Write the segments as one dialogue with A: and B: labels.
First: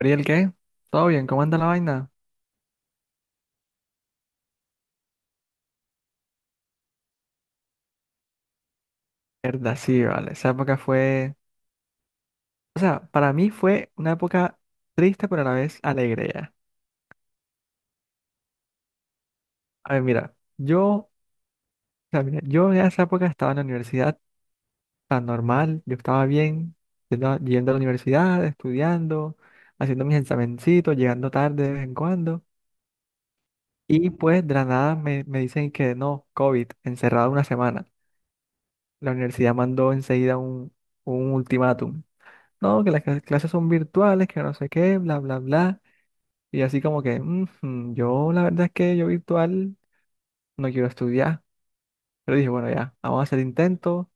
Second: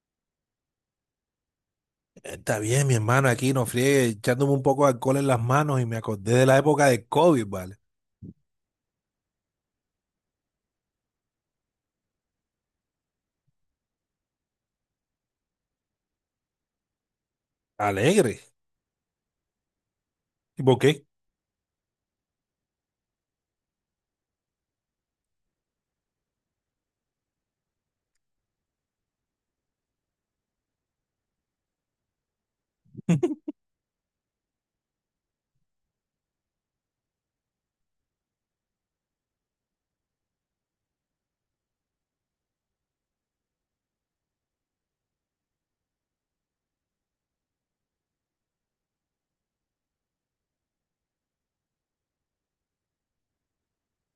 A: ¿Ariel qué? ¿Todo bien? ¿Cómo anda la vaina?
B: Está bien, mi hermano, aquí no friegue, echándome un poco de alcohol en las manos y me acordé de la época de COVID, ¿vale?
A: Verdad, sí, vale. Esa época fue... O sea, para mí fue una época triste, pero a la vez alegre ya.
B: Alegre.
A: A ver, mira,
B: ¿Y por
A: yo...
B: qué?
A: O sea, mira, yo en esa época estaba en la universidad tan normal, yo estaba bien, yendo a la universidad, estudiando, haciendo mis examencitos, llegando tarde de vez en cuando. Y pues de la nada me dicen que no, COVID, encerrado una semana. La universidad mandó enseguida un ultimátum. No, que las clases son virtuales, que no sé qué, bla, bla, bla. Y así como que, "Ujú, yo la verdad es que yo virtual no quiero estudiar. Pero dije, bueno, ya, vamos a hacer intentos,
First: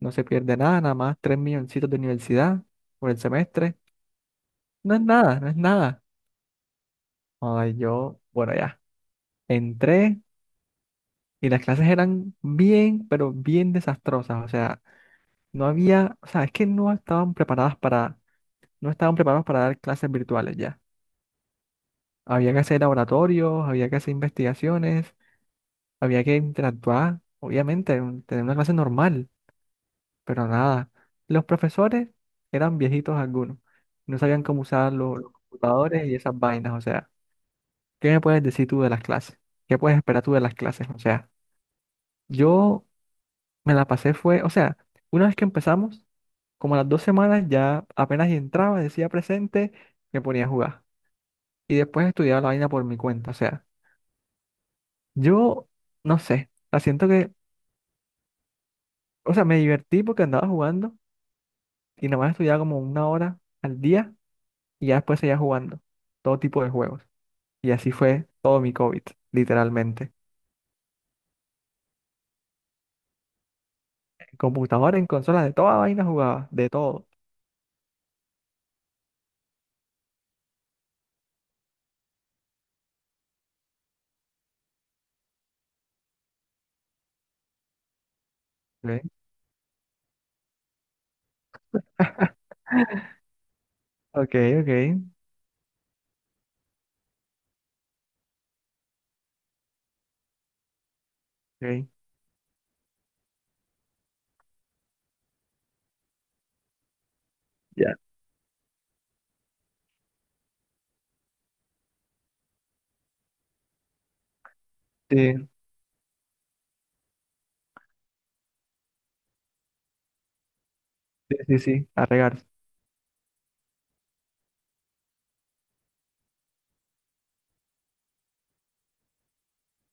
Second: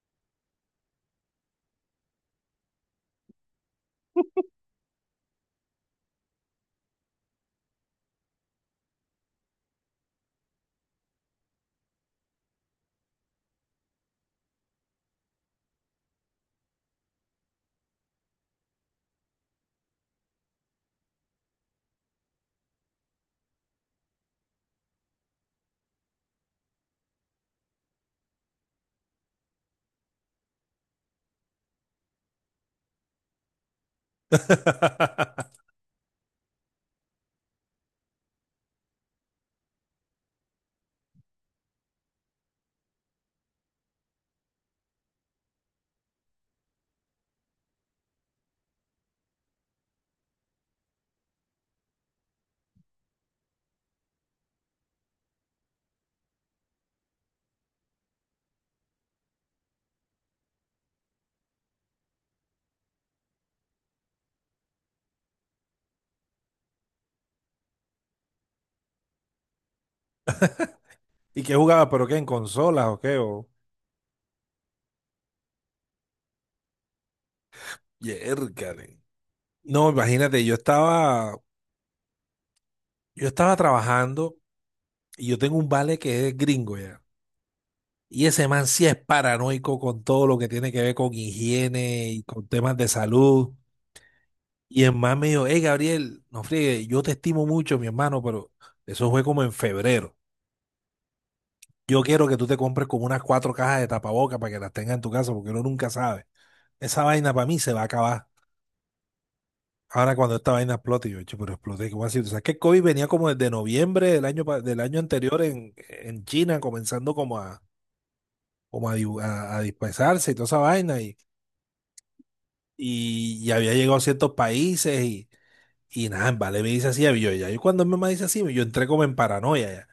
A: no se pierde nada, nada más tres milloncitos de universidad por el semestre. No es nada, no es nada. Ay, yo, bueno, ya, entré y las clases eran bien, pero bien desastrosas. O sea, no había, o sea, es que no estaban preparadas para, no estaban preparados para dar clases virtuales ya. Había que hacer laboratorios, había que hacer investigaciones. Había que interactuar, obviamente, tener una clase normal, pero nada. Los profesores eran viejitos algunos, no sabían cómo usar los, computadores y esas vainas, o sea, ¿qué me puedes decir tú de las clases? ¿Qué puedes esperar tú de las clases? O sea, yo me la pasé fue, o sea, una vez que empezamos, como a las dos semanas ya apenas entraba, decía presente, me ponía a jugar. Y después estudiaba la vaina por mi cuenta, o sea, yo no sé, la siento que, o sea, me divertí porque andaba jugando. Y nomás estudiaba como una hora al día y ya después seguía jugando todo tipo de juegos. Y así fue todo mi COVID, literalmente.
B: ¿Y qué jugaba? ¿Pero qué? ¿En consolas o qué? O.
A: En computadora, en consolas, de toda vaina jugaba, de todo.
B: Yércale. No, imagínate, yo estaba trabajando y yo tengo un vale que es gringo ya. Y ese man sí es
A: Ok,
B: paranoico con todo lo que tiene que ver con higiene y con temas de salud.
A: ok, ok.
B: Y el man me dijo, hey Gabriel, no friegue, yo te estimo mucho, mi hermano, pero eso fue como en febrero.
A: Ok.
B: Yo quiero que tú te compres como unas cuatro cajas de tapabocas para que las tengas en tu casa, porque uno nunca sabe. Esa vaina para mí se va a
A: Ya.
B: acabar. Ahora cuando esta vaina explote, yo, "Che, pero explote, ¿cómo así? O sea, que el COVID venía como desde noviembre del año, del año anterior
A: Sí,
B: en, China, comenzando como a dispersarse y toda esa vaina, y,
A: sí, sí, sí, a regar.
B: y había llegado a ciertos países, y nada, en Vale me dice así, yo, ya, yo cuando mi mamá dice así, yo entré como en paranoia.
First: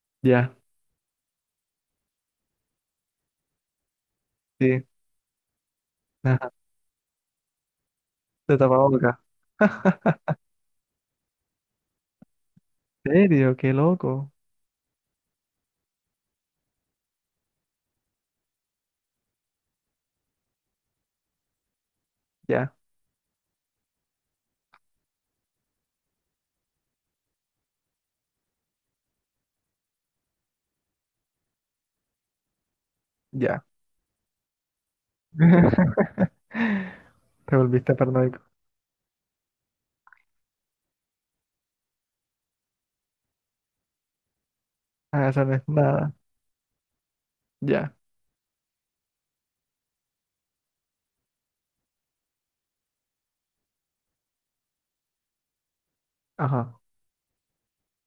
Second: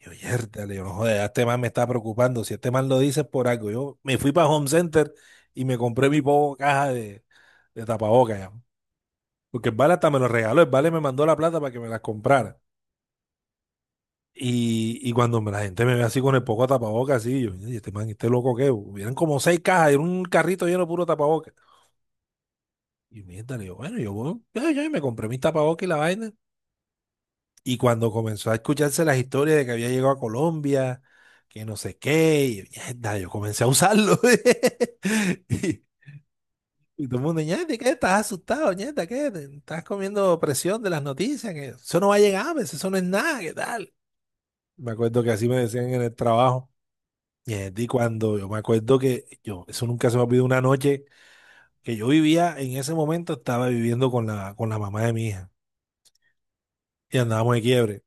B: Yo,
A: Ya,
B: yértale, yo no joder, ya este man me está preocupando. Si este man lo dice es por algo. Yo me fui para Home
A: sí.
B: Center y me compré mi
A: Ajá.
B: poco caja de tapabocas ya.
A: Te tapaba boca.
B: Porque el Vale hasta me lo regaló. El Vale me mandó la plata para que me las comprara.
A: ¿En serio? Qué loco.
B: Y cuando la gente me ve así con el poco de tapabocas, así, yo, "Oye, este man, este loco que, hubieran como seis cajas, era un carrito lleno de puro tapabocas.
A: Ya,
B: Y miértale, yo, bueno, yo, voy, ya, me compré mis tapabocas y la vaina. Y cuando comenzó a escucharse las historias de que había llegado a Colombia, que no sé qué, y mierda, yo comencé
A: ya.
B: a usarlo. Y, y todo el mundo,
A: Te
B: ñate, ¿qué?
A: volviste
B: ¿Estás
A: paranoico.
B: asustado, ñata? ¿Qué? ¿Estás comiendo presión de las noticias? Que eso no va a llegar, pues, eso no es nada, ¿qué tal? Me acuerdo
A: Ah,
B: que
A: eso
B: así
A: no
B: me
A: es
B: decían en
A: nada.
B: el trabajo. Ñeta, y
A: Ya.
B: cuando yo me acuerdo que yo, eso nunca se me olvidó una noche que yo vivía, en ese momento estaba viviendo con con la mamá de mi hija
A: Ajá.
B: y andábamos de quiebre.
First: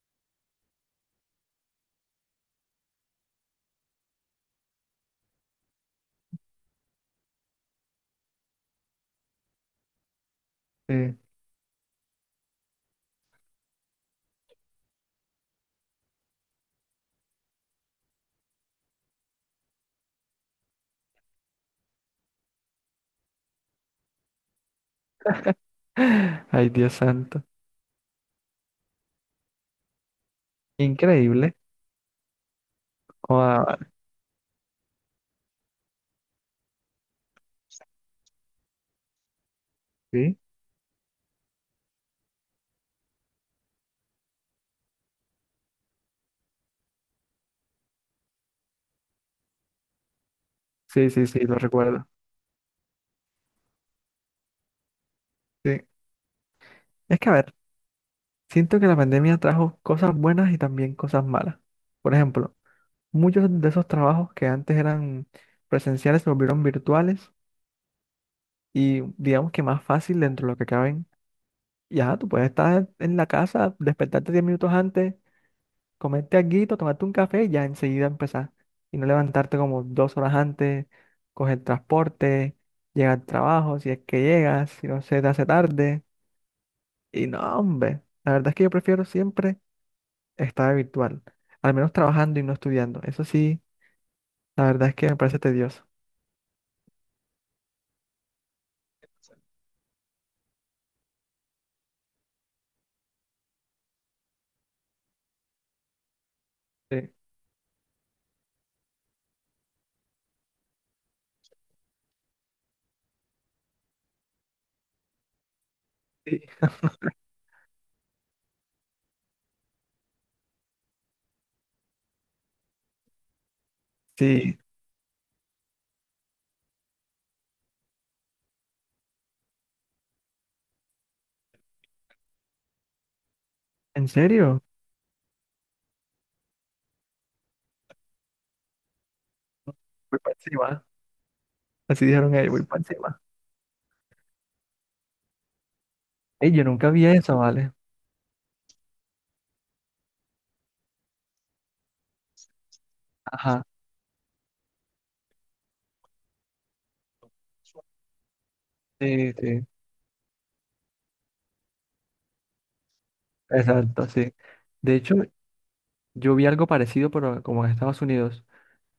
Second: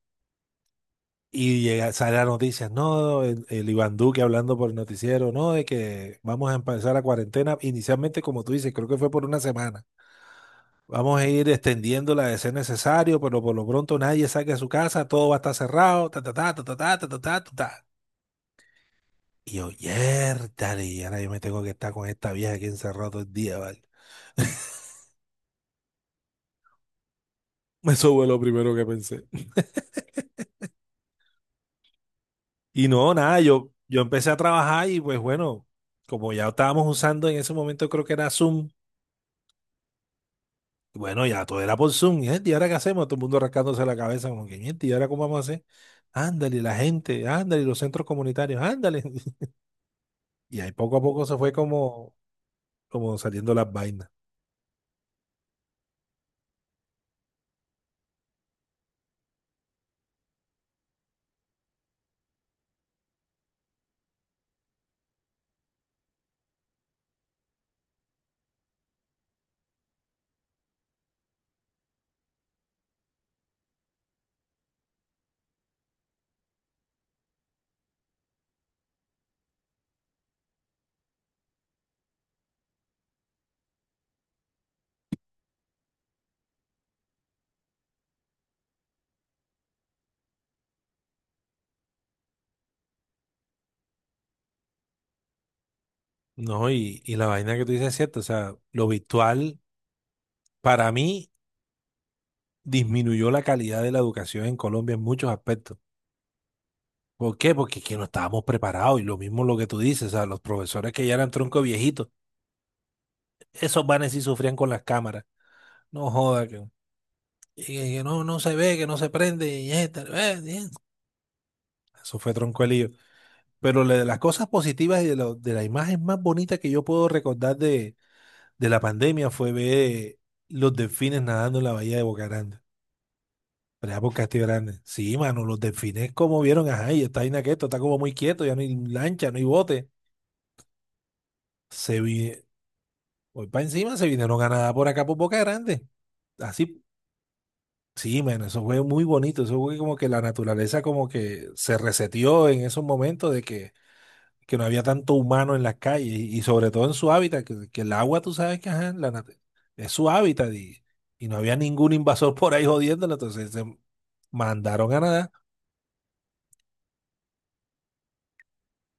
B: Y llega, sale la noticia, no, el Iván Duque hablando por el noticiero, no, de que vamos a empezar la cuarentena, inicialmente como tú dices, creo que fue por una semana.
A: Sí.
B: Vamos a ir extendiéndola de ser necesario, pero por lo pronto nadie saque a su casa, todo va a estar cerrado, ta, ta, ta, ta, ta, ta, ta, ta, ta, ta, ta". Y yo, "Yértale, y ahora yo me tengo que estar con esta vieja aquí encerrado todo el día, ¿vale?
A: Ay, Dios santo.
B: Eso fue lo primero que pensé.
A: Increíble.
B: Y no, nada, yo empecé a trabajar y pues bueno, como ya estábamos usando en ese momento, creo que era Zoom.
A: Sí,
B: Bueno, ya todo era por Zoom. Y, gente, ¿y ahora qué hacemos? Todo el mundo rascándose la cabeza, como que, gente, ¿y ahora cómo vamos a hacer? Ándale, la gente, ándale, los centros comunitarios, ándale. Y ahí poco a
A: sí,
B: poco
A: sí,
B: se
A: sí,
B: fue
A: lo recuerdo.
B: como, saliendo las vainas.
A: Sí. Es que, a ver, siento que la pandemia trajo cosas buenas y también cosas malas. Por ejemplo, muchos de esos trabajos que antes eran presenciales se volvieron virtuales y digamos que más fácil dentro de lo que caben. Ya, tú puedes estar en la casa, despertarte 10 minutos antes, comerte alguito, tomarte un café y ya enseguida empezar. Y no levantarte como 2 horas antes, coger transporte, llegar al trabajo, si es que llegas, si no se te hace tarde. Y no, hombre, la verdad es que yo prefiero siempre estar virtual, al menos trabajando y no estudiando. Eso sí, la verdad es que me parece tedioso.
B: No, y la vaina que tú dices es cierta. O sea, lo virtual, para mí, disminuyó la calidad de la educación en Colombia en muchos aspectos.
A: Sí,
B: ¿Por qué? Porque es que no estábamos preparados. Y lo mismo lo que tú dices, o sea, los profesores que ya eran tronco viejitos, esos vanes sí sufrían con las cámaras. No
A: sí,
B: joda, que. Y que no, no se ve, que no se prende, y esta, bien. Eso fue tronco de lío. Pero la de las cosas
A: sí.
B: positivas y de, de la imagen más bonita que yo puedo recordar de, la pandemia fue ver los delfines nadando en la bahía de Boca Grande, por allá
A: ¿En
B: por Castillo
A: serio?
B: Grande. Sí, mano, los delfines como vieron, ajá, y está ahí esto, está como muy quieto, ya no hay lancha, no hay bote.
A: Voy para encima.
B: Se
A: Así
B: vi,
A: dijeron ellos, voy para encima.
B: hoy para encima se vinieron a nadar por acá por Boca Grande.
A: Ey, yo
B: Así.
A: nunca vi eso, ¿vale?
B: Sí, man, eso fue muy bonito, eso fue como que la naturaleza como que se reseteó en esos momentos de
A: Ajá,
B: que, no había tanto humano en las calles y sobre todo en su hábitat, que el agua tú sabes que ajá,
A: sí, sí,
B: es su hábitat y no había ningún invasor por ahí jodiéndolo, entonces se
A: exacto, sí.
B: mandaron
A: De
B: a
A: hecho,
B: nadar.
A: yo vi algo parecido, pero como en Estados Unidos,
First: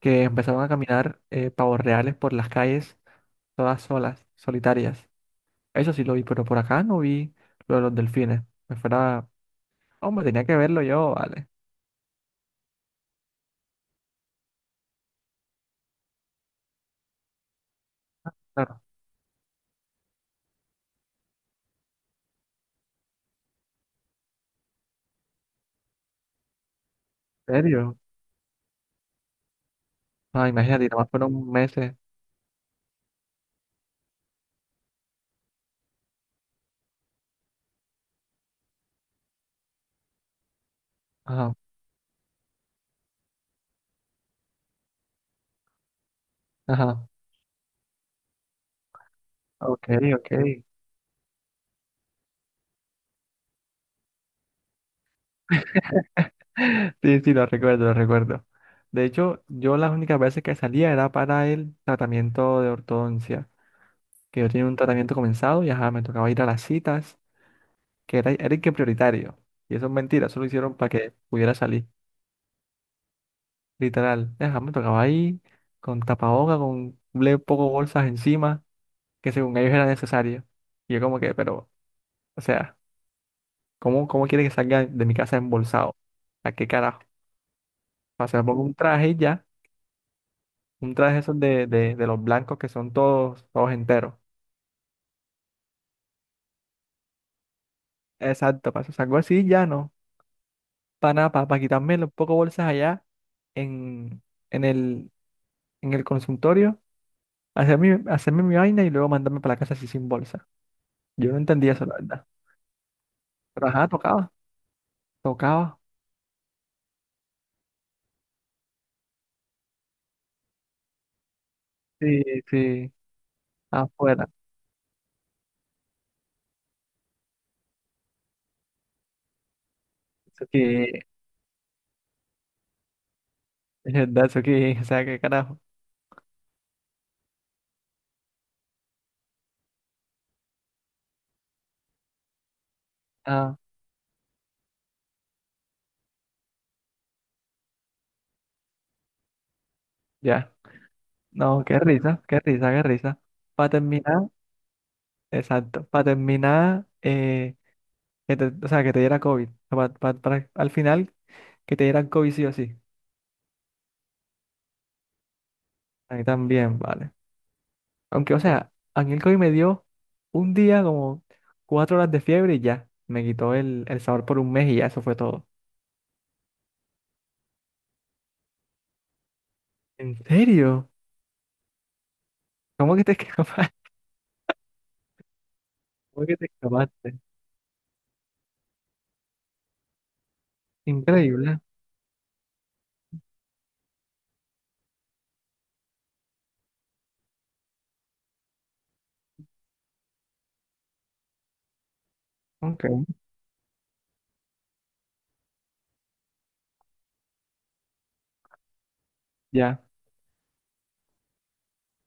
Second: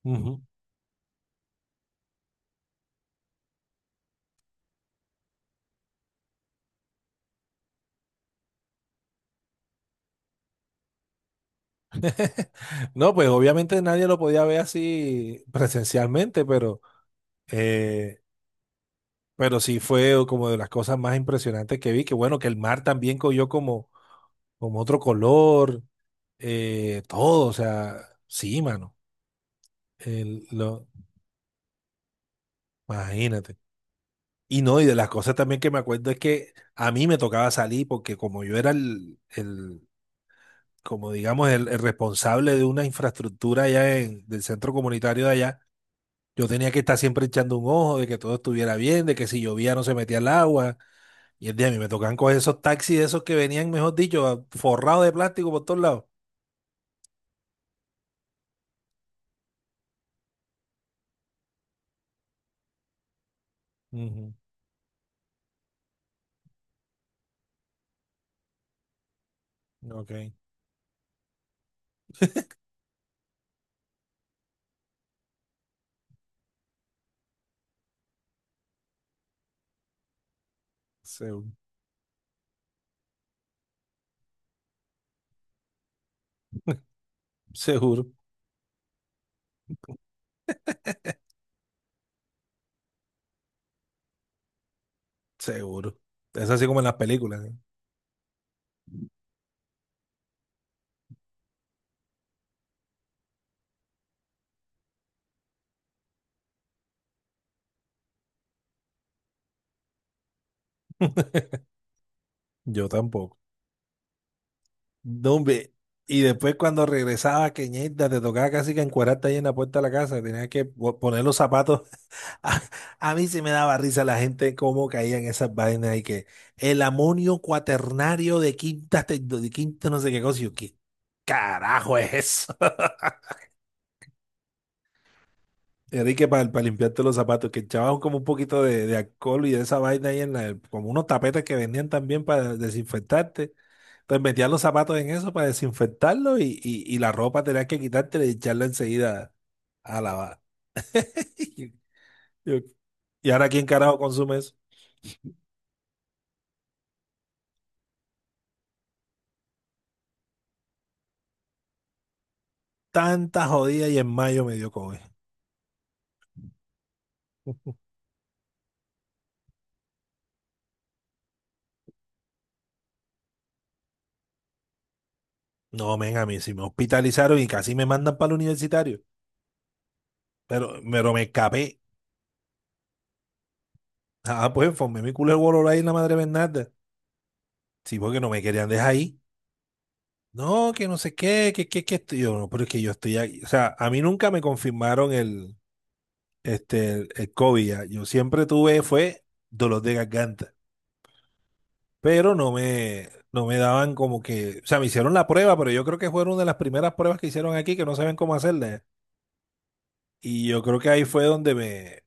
A: que
B: Ujú.
A: empezaron a caminar pavos reales por las calles, todas solas, solitarias. Eso sí lo vi, pero por acá no vi lo de los delfines. Me fuera. Hombre, tenía que verlo yo, vale.
B: No, pues obviamente nadie lo podía ver así presencialmente, eh,
A: Claro,
B: pero sí fue como de las cosas más impresionantes que vi, que bueno, que el mar también cogió como otro color, todo, o
A: ¿en
B: sea,
A: serio?
B: sí, mano, el-
A: Ah, imagínate,
B: lo,
A: nada más fueron meses.
B: imagínate. Y no, y de las cosas también que me acuerdo es que a mí me tocaba salir porque como yo era el como digamos,
A: Ajá,
B: el responsable de una infraestructura allá del centro comunitario de allá, yo tenía que estar
A: ajá.
B: siempre echando un ojo de que todo estuviera bien, de que si llovía no
A: Ok,
B: se metía el
A: ok.
B: agua. Y el día a mí me tocaban coger esos taxis, de esos que venían, mejor dicho, forrados de plástico por todos lados.
A: Sí, sí, lo recuerdo, lo recuerdo. De hecho, yo las únicas veces que salía era para el tratamiento de ortodoncia,
B: Ujú,
A: que yo tenía un tratamiento comenzado y ajá, me tocaba ir a las citas, que era, era el que prioritario. Y eso es
B: ok,
A: mentira, eso lo hicieron para que pudiera salir, literal. Ajá, me tocaba ahí con tapaboca, con un poco bolsas encima, que según ellos era necesario. Y yo como que,
B: seguro.
A: pero, o sea... ¿Cómo, cómo quiere que salga de mi casa embolsado? ¿A qué carajo?
B: Seguro.
A: O sea, me pongo un traje y ya, un traje esos de, de los blancos que son todos, todos enteros.
B: Seguro. Es así como en las películas, ¿eh?
A: Exacto, para eso salgo así y ya no. Para nada, para, quitarme los pocos bolsas allá en, en el, en el consultorio, hacerme mi vaina y luego mandarme para la casa así sin bolsa. Yo no entendía eso, la verdad.
B: Yo tampoco.
A: Pero ajá, tocaba,
B: No, hombre.
A: tocaba.
B: Y después cuando regresaba, que ñerda, te tocaba casi que encuerarte ahí en la puerta de la casa, tenías que poner los zapatos.
A: Sí,
B: A,
A: sí,
B: a mí sí me daba risa la
A: afuera.
B: gente cómo caían esas vainas y que el amonio cuaternario de quinta, de quinta no sé qué cosa, y
A: Eso
B: yo, ¿qué
A: que,
B: carajo es eso?
A: es verdad, eso que, o sea, qué carajo.
B: Enrique, para, limpiarte los zapatos, que echaban como un poquito de alcohol y de esa vaina ahí en la, como unos tapetes que vendían también para desinfectarte.
A: Ah,
B: Entonces metías los zapatos en eso para desinfectarlo y la ropa tenías que quitártela y echarla enseguida a lavar.
A: ya. No, qué risa, qué
B: Yo-
A: risa, qué risa.
B: Y ahora, ¿quién
A: Para
B: carajo
A: terminar,
B: consume eso?
A: exacto, para terminar, que o sea, que te diera COVID. Para, al final, que te dieran COVID sí o sí.
B: Tanta jodida y en mayo me dio COVID.
A: A mí también, vale. Aunque, o sea, a mí el COVID me dio un día como 4 horas de fiebre y ya. Me quitó el sabor por un mes y ya, eso fue todo.
B: No, men, a mí sí me hospitalizaron y casi me mandan para el universitario.
A: ¿En
B: Pero,
A: serio?
B: pero me escapé.
A: ¿Cómo que te escapaste?
B: Ah, pues formé mi culo el bolor ahí en la madre
A: ¿Cómo que te
B: Bernarda.
A: escapaste?
B: Sí, porque no me querían dejar ahí. No, que no sé qué,
A: Increíble.
B: que estoy yo. No, pero es que yo estoy aquí. O sea, a mí nunca me confirmaron el COVID ya. Yo siempre tuve, fue dolor de garganta, pero no
A: Ok.
B: me, no me daban como que, o sea, me hicieron la prueba, pero yo creo que fueron una de las primeras pruebas que hicieron aquí que no saben cómo hacerla. Ya.
A: Ya,
B: Y yo creo que ahí fue donde me, o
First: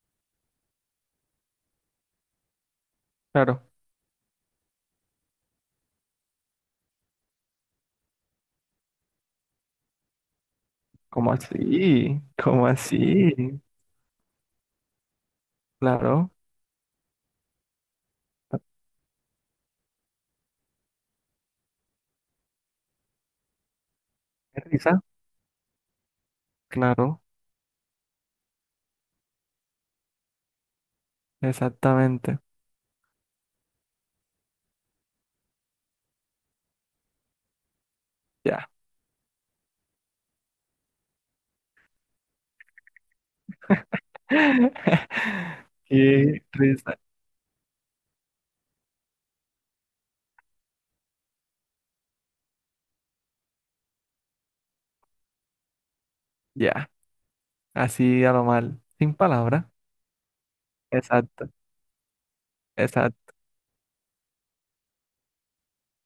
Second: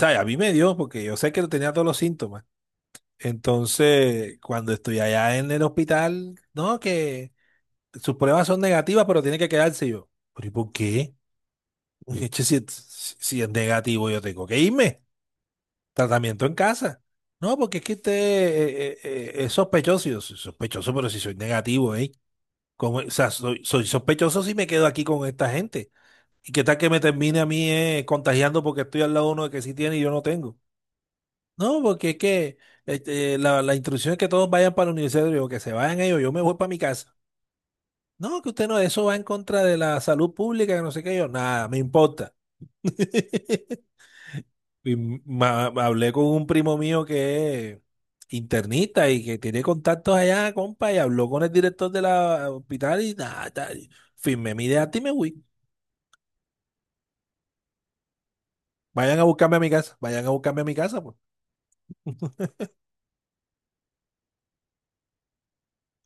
B: sea, a mí me dio, porque yo sé que tenía todos los síntomas.
A: claro.
B: Entonces, cuando estoy allá en el hospital, no, que sus pruebas son negativas, pero tiene que quedarse. Y yo. ¿Pero y por qué?
A: ¿Cómo así?
B: Che, Si,
A: ¿Cómo
B: si
A: así?
B: si es negativo, yo tengo que irme.
A: Claro.
B: Tratamiento en casa. No, porque es que usted es sospechoso. Y yo, "Soy sospechoso, pero si soy negativo, ¿eh? Como, o sea, soy sospechoso si
A: Qué
B: me quedo
A: risa.
B: aquí con esta gente. ¿Y qué tal que me
A: Claro.
B: termine a mí contagiando porque estoy al lado de uno que sí tiene y yo no tengo? No, porque es
A: Exactamente.
B: que la instrucción es que todos vayan para la universidad, yo, que se vayan ellos, yo me voy para mi casa. No, que usted
A: Ya.
B: no, eso va en contra de la salud pública, que no sé qué, yo, nada, me importa. Y hablé con
A: Qué
B: un primo
A: risa.
B: mío que es internista y que tiene contactos allá, compa, y habló con el director de la hospital y nada, tal. Firmé mi idea y me fui.
A: Ya. Así a lo mal. Sin
B: Vayan a buscarme a
A: palabras.
B: mi casa, vayan a buscarme a mi casa, pues.
A: Exacto. Exacto.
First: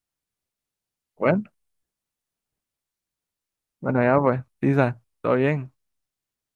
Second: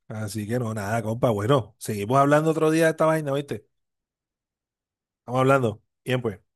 B: Así que no, nada, compa,
A: Bueno,
B: bueno, seguimos hablando otro día de esta vaina, ¿viste?
A: bueno, ya pues. Isa, todo
B: Estamos
A: bien.
B: hablando. Bien, pues.